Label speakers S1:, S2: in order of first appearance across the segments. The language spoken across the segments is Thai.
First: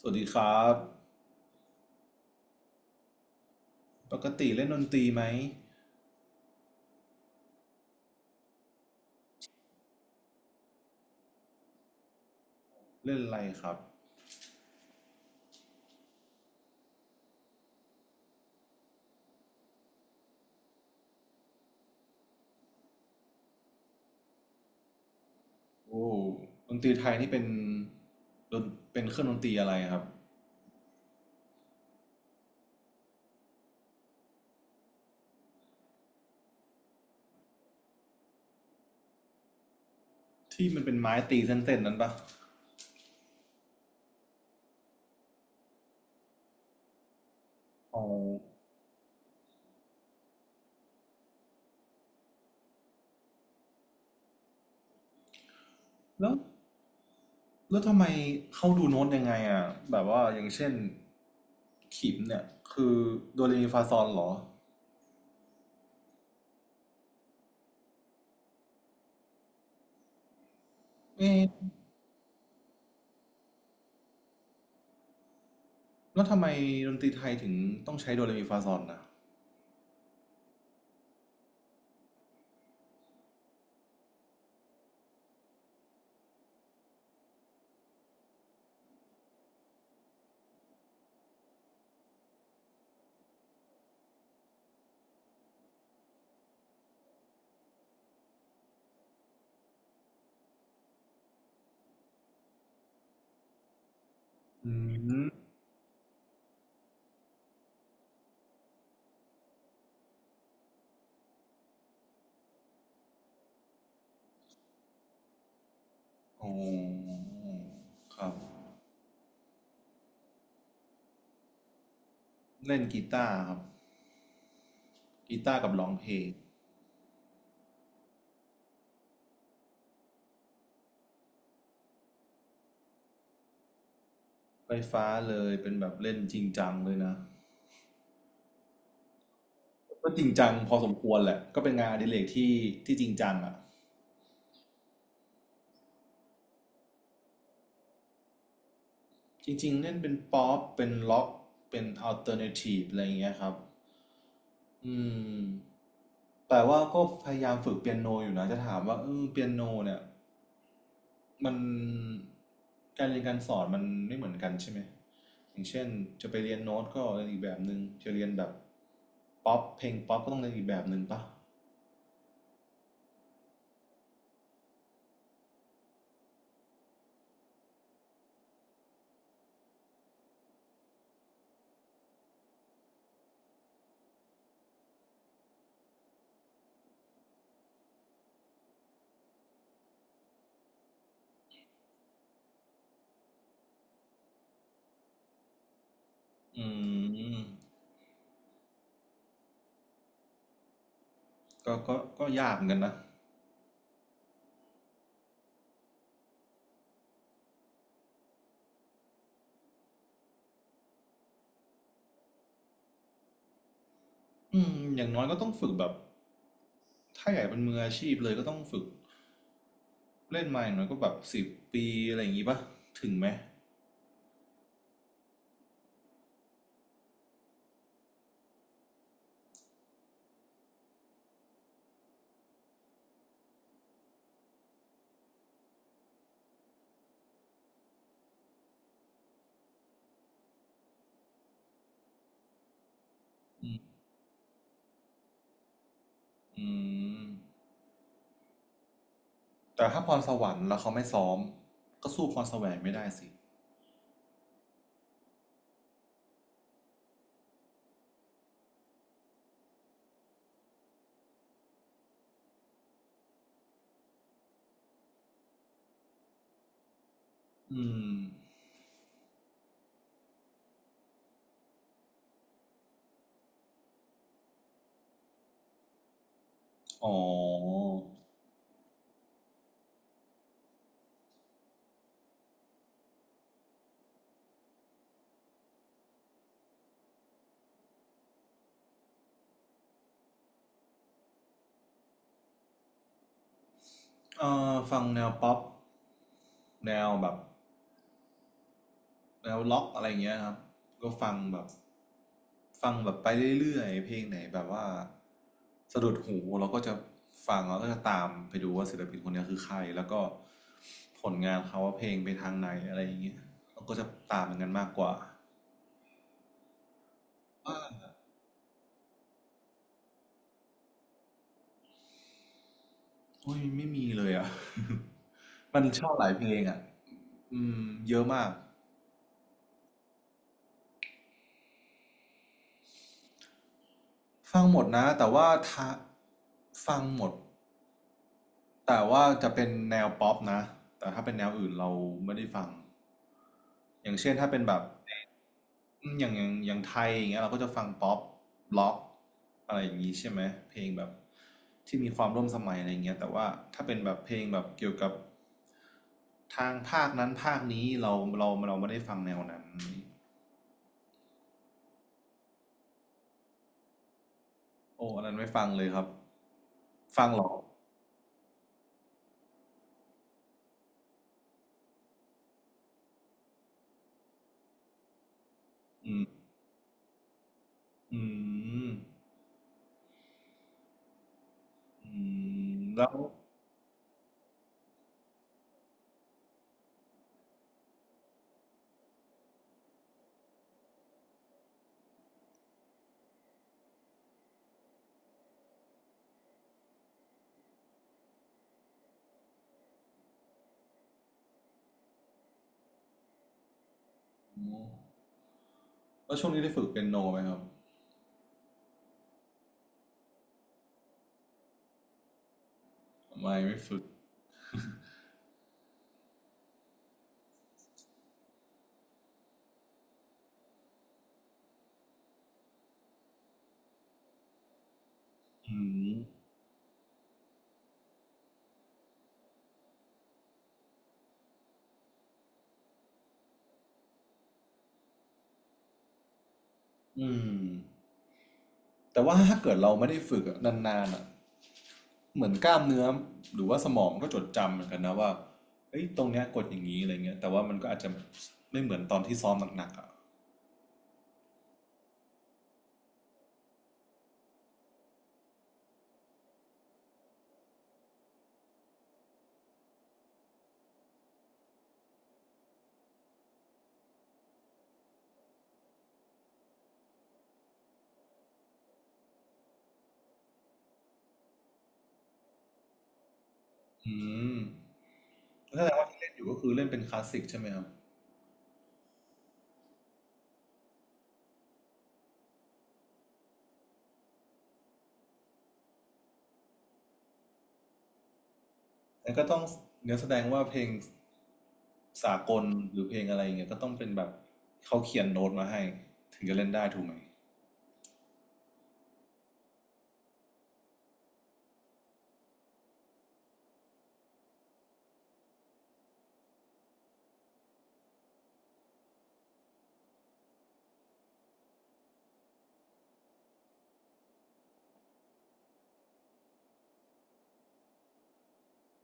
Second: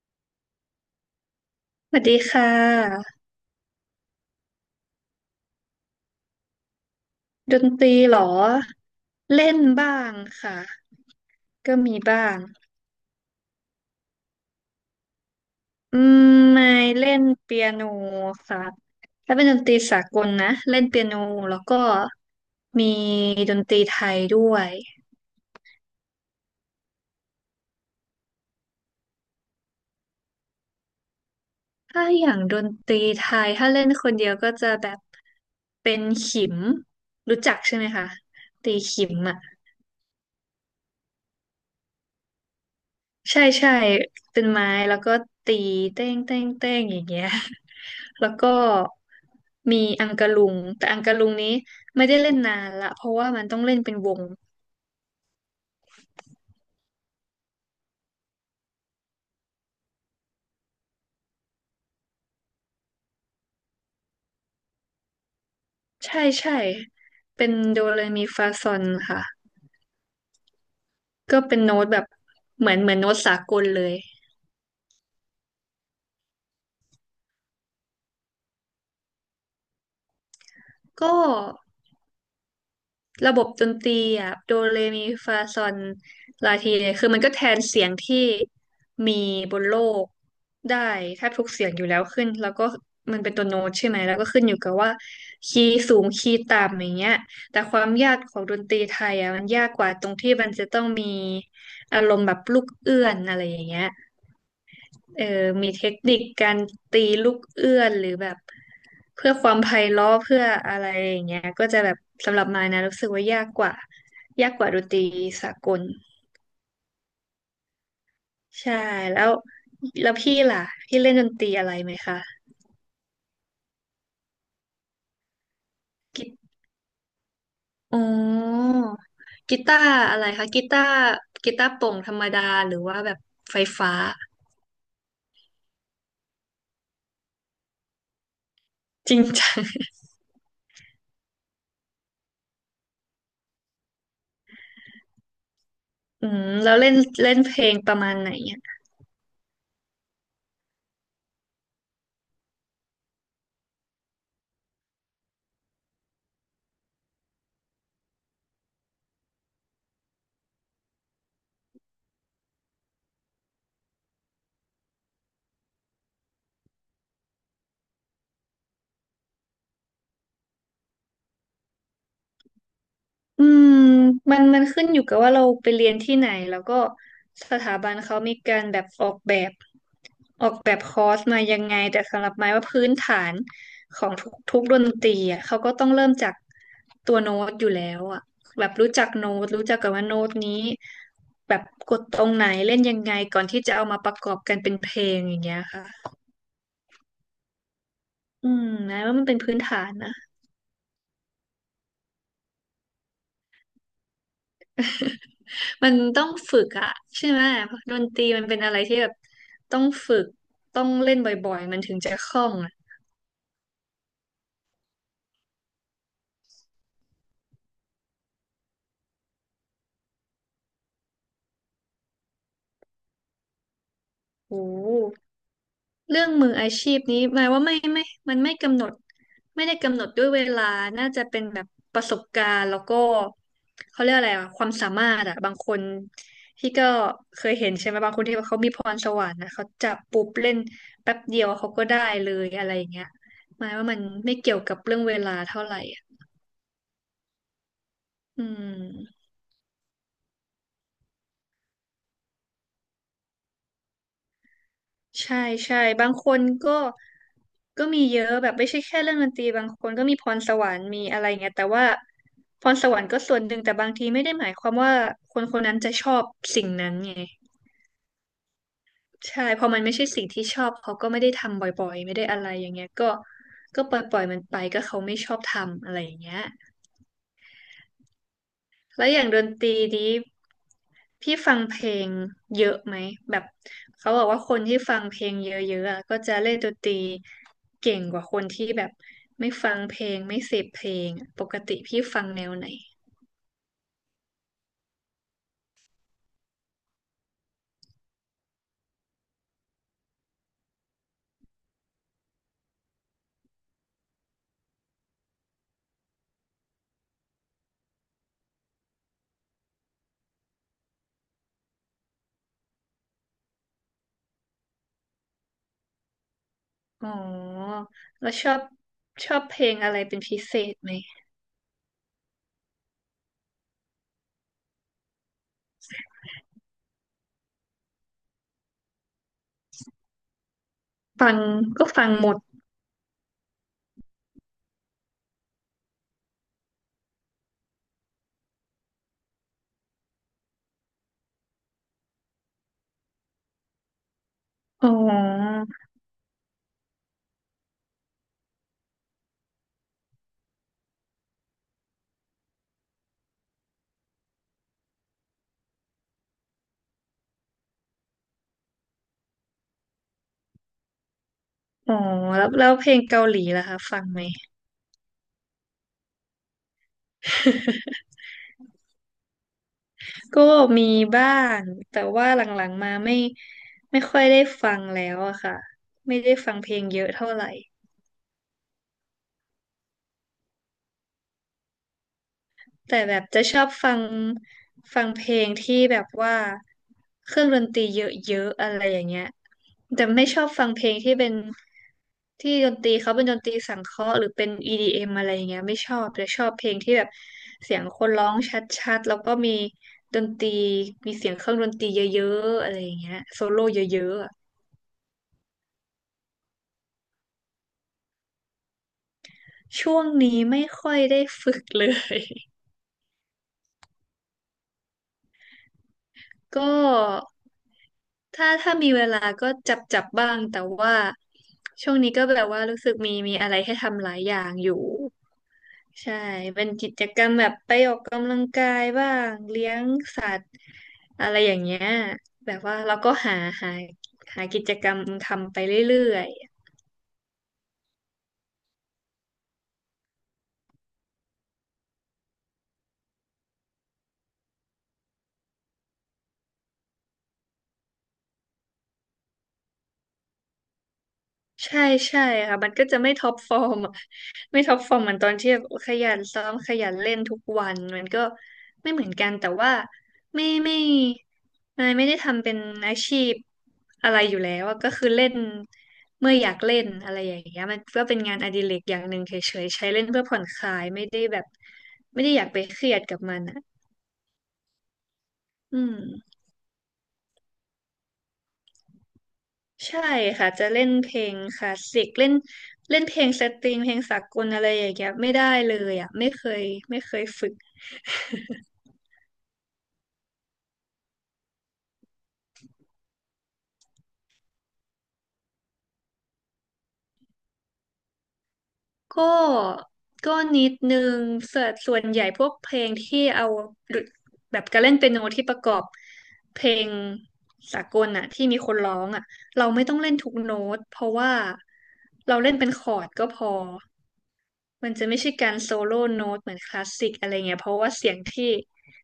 S1: สวัสดีครับ
S2: สวัสดีค่ะ
S1: ปกติเล่นดนตรีไหม
S2: ดนตรีเหรอเล่นบ้างค่ะก็มีบ้าง
S1: เล่นอะไรครับ
S2: อืมไม่เล่นเปียโนค่ะถ้าเป็นดนตรีสากลนะเล่นเปียโนแล้วก็มีดนตรีไทยด้วย
S1: โอ้ดนตรีไทยนี่เป็นดนเป็นเครื่องดนตรีอะไรครับ
S2: ถ้าอย่างดนตรีไทยถ้าเล่นคนเดียวก็จะแบบเป็นขิมรู้จักใช่ไหมคะตีขิมอ่ะ
S1: ที่มันเป็นไม้ตีเส้นๆนั้นปะ
S2: ใช่ใช่เป็นไม้แล้วก็ตีเต้งเต้งเต้งอย่างเงี้ย
S1: อ๋อ
S2: แล้วก็มีอังกะลุง แต่อังกะลุงนี้ไม่ได้เล่นนานละ เพราะว่ามันต้องเล่นเป็นวง
S1: แล้วแล้วทำไมเขาดูโน้ตยังไงอ่ะแบบว่าอย่างเช่นขิมเนี่ยคือโดเรมีฟาซอลเหรอ
S2: ใช่ใช่เป็นโดเรมีฟาซอนค่ะก็เป็น
S1: เอ๊ะ
S2: โน้ตแบบเหมือนโน้ตสากลเลย
S1: แล้วทำไมดนตรีไทยถึงต้องใช้โดเรมีฟาซอลนะ
S2: ก็ ระบบดนตรีอ่ะโดเรมีฟาซอนลาทีเนี่ยคือมันก็แทนเสียงที่มีบนโลกได้แทบทุกเสียงอยู่แล้วขึ้นแล้วก็มันเป็นตัวโน้ตใช่ไหมแล้วก็ขึ้นอยู่กับว่าคีย์สูงคีย์ต่ำอย่างเงี้ยแต่ความยากของดนตรีไทยอ่ะมันยากกว่าตรงที่มันจะต้องมีอารมณ์แบบลูกเอื้อนอะไรอย่างเงี้ย
S1: อื
S2: เออ
S1: ม
S2: มีเทคนิคการตีลูกเอื้อนหรือแบบเพื่อความไพเราะเพื่ออะไรอย่างเงี้ยก็จะแบบสำหรับมายนะรู้สึกว่ายากกว่ายากกว่าดนตรีสากล
S1: โอ้ครับ
S2: ใช่แล้วแล้วพี่ล่ะพี่เล่นดนตรีอะไรไหมคะ
S1: เล่นกีตาร์ครับกีตาร์กับร้องเพล
S2: กี
S1: ง
S2: อ๋อกีตาร์อะไรคะกีตาร์กีตาร์โปร่งธรรมดาหรือว่าแบบไฟฟ้า
S1: ไฟฟ้าเลยเป็นแบบเล่นจริงจังเลยนะ
S2: จริงจัง
S1: ก็จริงจังพอสมควรแหละก็เป็นงานอดิเรกที่จริงจังอ่ะ
S2: อืมแล้วเล่นเล่นเพลงประมาณไหน
S1: จริงๆเล่นเป็นป๊อปเป็นล็อกเป็นอัลเทอร์เนทีฟอะไรอย่างเงี้ยครับอืมแต่ว่าก็พยายามฝึกเปียโนอยู่นะจะถามว่าเปียโนเนี่ยมันการเรียนการสอนมันไม่เหมือนกันใช่ไหมอย่างเช่นจะไปเรียนโน้ตก็เรียนอีกแบบหนึ่งจะเรียนแบบป๊อปเพลงป๊อปก็ต้องเรียนอีกแบบหนึ่งปะ
S2: อืมมันขึ้นอยู่กับว่าเราไปเรียนที่ไหนแล้วก็สถาบันเขามีการแบบออกแบบออกแบบคอร์สมายังไงแต่สำหรับไม้ว่าพื้นฐานของทุกดนตรีอ่ะเขาก็ต้องเริ่มจากตัวโน้ตอยู่แล้วอ่ะแบบรู้จักโน้ตรู้จักกันว่าโน้ตนี้แบบกดตรงไหนเล่นยังไงก่อนที่จะเอามาประกอบกันเป็นเพลงอย่างเงี้ยค่ะ
S1: อืม
S2: อืมนะว่ามันเป็นพื้นฐานนะ
S1: ก็ยากเหมือนกันนะ
S2: มันต้องฝึกอะใช่ไหมดนตรีมันเป็นอะไรที่แบบต้องฝึกต้องเล่นบ่อยๆมันถึงจะคล่องอะ
S1: อืมอย่างน้อยก็ต้องฝึกแบบ ถ้าอยากเป็นมืออาชีพเลยก็ต้องฝึกเล่นมาอย่างน้อยก็แบบ10 ปีอะไรอย่างงี้ปะถึงไหม
S2: โอ้โหเรื่องมืออาชีพนี้หมายว่าไม่มันไม่กำหนดไม่ได้กำหนดด้วยเวลาน่าจะเป็นแบบประสบการณ์แล้วก็เขาเรียกอะไรอะความสามารถอะบางคนที่ก็เคยเห็นใช่ไหมบางคนที่เขามีพรสวรรค์นะเขาจับปุ๊บเล่นแป๊บเดียวเขาก็ได้เลยอะไรอย่างเงี้ยหมายว่ามันไม่เกี่ยวกับเรื่องเวลาเท่าไหร่อะ
S1: อืม
S2: อืม
S1: แต่ถ้าพรสวรรค์แล้วเขาไม่ซ้อมก็สู้พรแสวงไม่ได้สิ
S2: ใช่ใช่บางคนก็มีเยอะแบบไม่ใช่แค่เรื่องดนตรีบางคนก็มีพรสวรรค์มีอะไรเงี้ยแต่ว่าพรสวรรค์ก็ส่วนหนึ่งแต่บางทีไม่ได้หมายความว่าคนคนนั้นจะชอบสิ่งนั้นไง
S1: อืม
S2: ใช่พอมันไม่ใช่สิ่งที่ชอบเขาก็ไม่ได้ทำบ่อยๆไม่ได้อะไรอย่างเงี้ยก็ก็ปล่อยมันไปก็เขาไม่ชอบทำอะไรอย่างเงี้ย
S1: อ๋อ
S2: แล้วอย่างดนตรีนี้พี่ฟังเพลงเยอะไหมแบบเขาบอกว่าคนที่ฟังเพลงเยอะๆอะก็จะเล่นดนตรีเก่งกว่าคนที่แบบไม่ฟังเพลงไม่เสพเพลงอะปกติพี่ฟังแนวไหน
S1: ฟังแนวป๊อปแนวแบบ แล้วล็อกอะไรเงี้ยครับก็ฟังแบบฟังแบบไปเรื่อยๆเพลงไหนแบบว่าสะดุดหูเราก็จะฟังแล้วก็จะตามไปดูว่าศิลปินคนเนี้คือใครแล้วก็ผลงานเขาว่าเพลงไปทางไหนอะไรอย่างเงี้ยเราก็จะตามเหมอนกันมากกว่า
S2: อ๋
S1: ว่า
S2: อแล้วชอบชอบเพลงอะไรเป็นพิเศษไหม
S1: โอ้ยไม่มีเลยอ่ะ มันชอบหลายเพลงอ่ะอืมเยอะมาก
S2: ฟังก็ฟังหมด
S1: ฟังหมดนะแต่ว่าฟังหมด แต่ว่าจะเป็นแนวป๊อปนะแต่ถ้าเป็นแนวอื่นเราไม่ได้ฟังอย่างเช่นถ้าเป็นแบบ
S2: อ๋อ
S1: อืมอย่างไทยอย่างเงี้ยเราก็จะฟังป๊อปล็อกอะไรอย่างงี้ใช่ไหมเพลงแบบที่มีความร่วมสมัยอะไรอย่างเงี้ยแต่ว่าถ้าเป็นแบบเพลงแบบเกี่ยวกับทางภาคนั้นภาคนี้เราไม่ได้ฟังแนวนั้น
S2: อ๋อแล้วแล้วเพลงเกาหลีล่ะคะฟังไหม
S1: โอ้อันนั้นไม่ฟังเลยครับฟังเหรอ
S2: ก็มีบ้างแต่ว่าหลังๆมาไม่ค่อยได้ฟังแล้วอะค่ะไม่ได้ฟังเพลงเยอะเท่าไหร่
S1: อืมอืม
S2: แต่
S1: แล้ว
S2: แบบจะชอบฟังฟังเพลงที่แบบว่าเครื่องดนตรีเยอะๆอะไรอย่างเงี้ยแต่ไม่ชอบฟังเพลงที่เป็นที่ดนตรีเขาเป็นดนตรีสังเคราะห์หรือเป็น EDM อมอะไรอย่างเงี้ยไม่ชอบแต่ชอบเพลงที่แบบเสียงคนร้องชัดๆแล้วก็มีดนตรีมีเสียงเครื่องดนตรีเยอะๆอะไรอย่างเงี้ยโซโล่เยอะๆอะ
S1: แล้วช่วงนี้ได้ฝึกเปียโนไหมครับ
S2: ช่วงนี้ไม่ค่อยได้ฝึกเลย
S1: ไม่ฝึก
S2: ก็ถ้าถ้ามีเวลาก็จับจับบ้างแต่ว่าช่วงนี้ก็แบบว่ารู้สึกมีมีอะไรให้ทำหลายอย่างอยู่
S1: อืม
S2: ใช่เป็นกิจกรรมแบบไปออกกำลังกายบ้างเลี้ยงสัตว์อะไรอย่างเงี้ยแบบว่าเราก็หาหาหากิจกรรมทำไปเรื่อย
S1: อืมแต่ว่าถ้าเกิดเราไม่ได้ฝึกอะนานๆอ่ะเหมือนกล้ามเนื้อหรือว่าสมองก็จดจำเหมือนกันนะว่าเอ้ยตรงเนี้ยกดอย่างนี้อะไรเงี้ยแต่ว่ามันก็อาจจะไม่เหมือนตอนที่ซ้อมหนักๆอ่ะ
S2: ใช่ใช่ค่ะมันก็จะไม่ท็อปฟอร์มอะไม่ท็อปฟอร์มเหมือนตอนที่แบบขยันซ้อมขยันเล่นทุกวันมันก็ไม่เหมือนกันแต่ว่าไม่นายไม่ได้ทำเป็นอาชีพอะไรอยู่แล้วอะก็คือเล่นเมื่ออยากเล่นอะไรอย่างเงี้ยมันก็เป็นงานอดิเรกอย่างหนึ่งเฉยๆใช้เล่นเพื่อผ่อนคลายไม่ได้แบบไม่ได้อยากไปเครียดกับมันอ่ะ
S1: อืม
S2: อื
S1: แล้วแสดงว่าที่เล่น
S2: ม
S1: อยู่ก็คือเล่นเป็นคลาสสิกใช่ไหมครับ
S2: ใช่ค่ะจะเล่นเพลงคลาสสิกเล่นเล่นเพลงสตริงเพลงสากลอะไรอย่างเงี้ยไม่ได้เลยอ่ะไม่เคยไม่เคยฝึก
S1: แล้วก็ต้องเนื้อแสดงว่าเพลงสากลหรือเพลงอะไรเงี้ยก็ต้องเป็นแบบเขาเขียนโน้ตมาให้ถึงจะเล่นได้ถูกไหม
S2: ก็ก็นิดนึงส่วนใหญ่พวกเพลงที่เอาแบบการเล่นเปียโนที่ประกอบเพลงสากลอ่ะที่มีคนร้องอ่ะเราไม่ต้องเล่นทุกโน้ตเพราะว่าเราเล่นเป็นคอร์ดก็พอ มันจะไม่ใช่การโซโล่โน้ตเหมือนคลาสสิกอะไรเงี้ยเพราะว่าเสียงที่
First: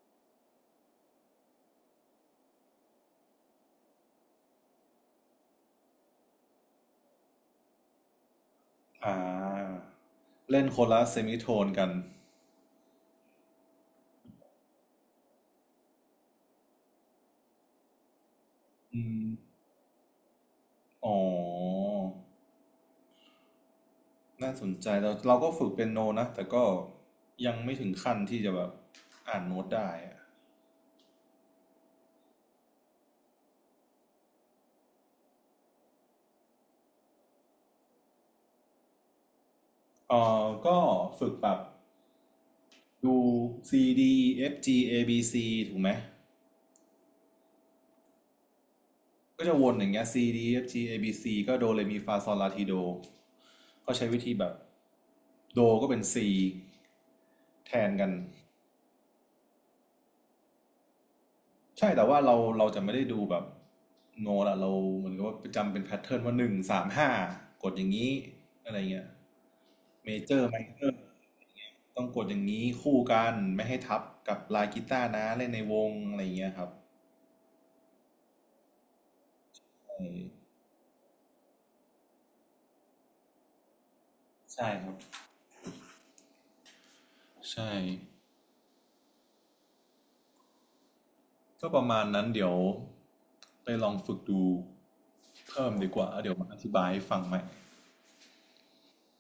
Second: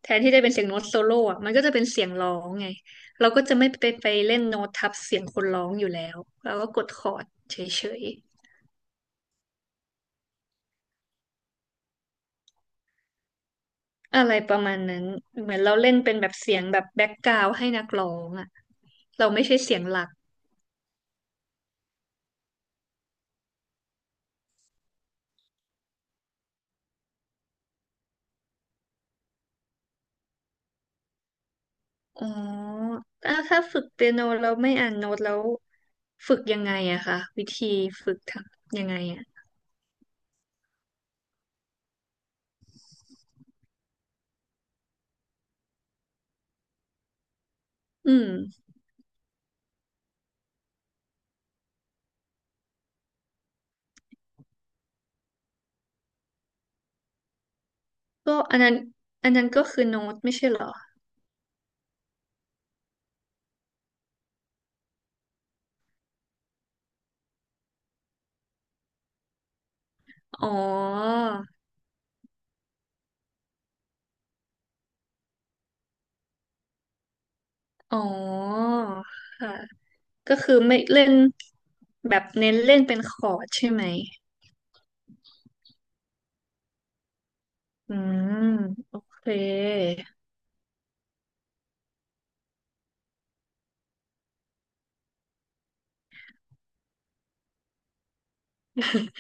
S2: แทนที่จะเป็นเสียงโน้ตโซโล่อะมันก็จะเป็นเสียงร้องไงเราก็จะไม่ไปไปเล่นโน้ตทับเสียงคนร้องอยู่แล้วเราก็กดคอร์ดเฉย
S1: อ่าเล่นโคนละเซมิโทนกัน
S2: ๆอะไรประมาณนั้นเหมือนเราเล่นเป็นแบบเสียงแบบแบ็กกราวด์ให้นักร้องอะ
S1: อืม
S2: เราไม่ใช่เสียงหลัก
S1: อ๋อ น่าสนใจเราก็ฝึกเป็นโนนะแต่ก็ยังไม่ถึงขั้นที่จะแบบอ่านโน้ตได้อะ
S2: อ๋ออ่ะถ้าฝึกเปียโนเราไม่อ่านโน้ตแล้วฝึกยังไงอะคะวิธีฝึกทำยังไงอะ
S1: เอก็ฝึกแบบดู C D E F G A B C ถูกไหม
S2: อืม
S1: ก็จะวนอย่างเงี้ย C D E F G A B C ก็โดเรมีฟาซอลลาทีโดก็ใช้วิธีแบบโดก็เป็น C แทนกัน
S2: ก็อันนั้นอันนั้นก็คือโน้ตไม่ใช่เหรอ
S1: ใช่แต่ว่าเราจะไม่ได้ดูแบบโนละเราเหมือนกับว่าจำเป็นแพทเทิร์นว่าหนึ่งสามห้ากดอย่างนี้อะไรเงี้ยเมเจอ
S2: อ๋
S1: ร์
S2: อ
S1: ไมเนอร์ต้องกดอย่างนี้คู่กันไม่ให้ทับกับลายกีตาร์นะเล่นในวงอะไรเงี้ยครับ
S2: อ๋อค่ะ
S1: เออ
S2: ก็คือไม่เล่นแบบเน้นเล่นเป็นคอร์ดใช่ไหม
S1: ใช่ครับใช่
S2: อืมโอเค
S1: ก็ประมาณนั้นเดี๋ยวไปลองฝึกดูเพิ่มดีกว่าแล้วเดี๋ยวมาอธิบายให้ฟังใหม่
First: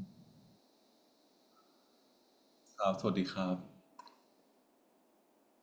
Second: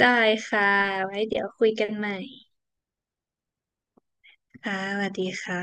S2: ได้ค่ะไว้เดี๋ยวคุยกันใหม่
S1: ครับสวัสดีครับ
S2: ค่ะสวัสดีค่ะ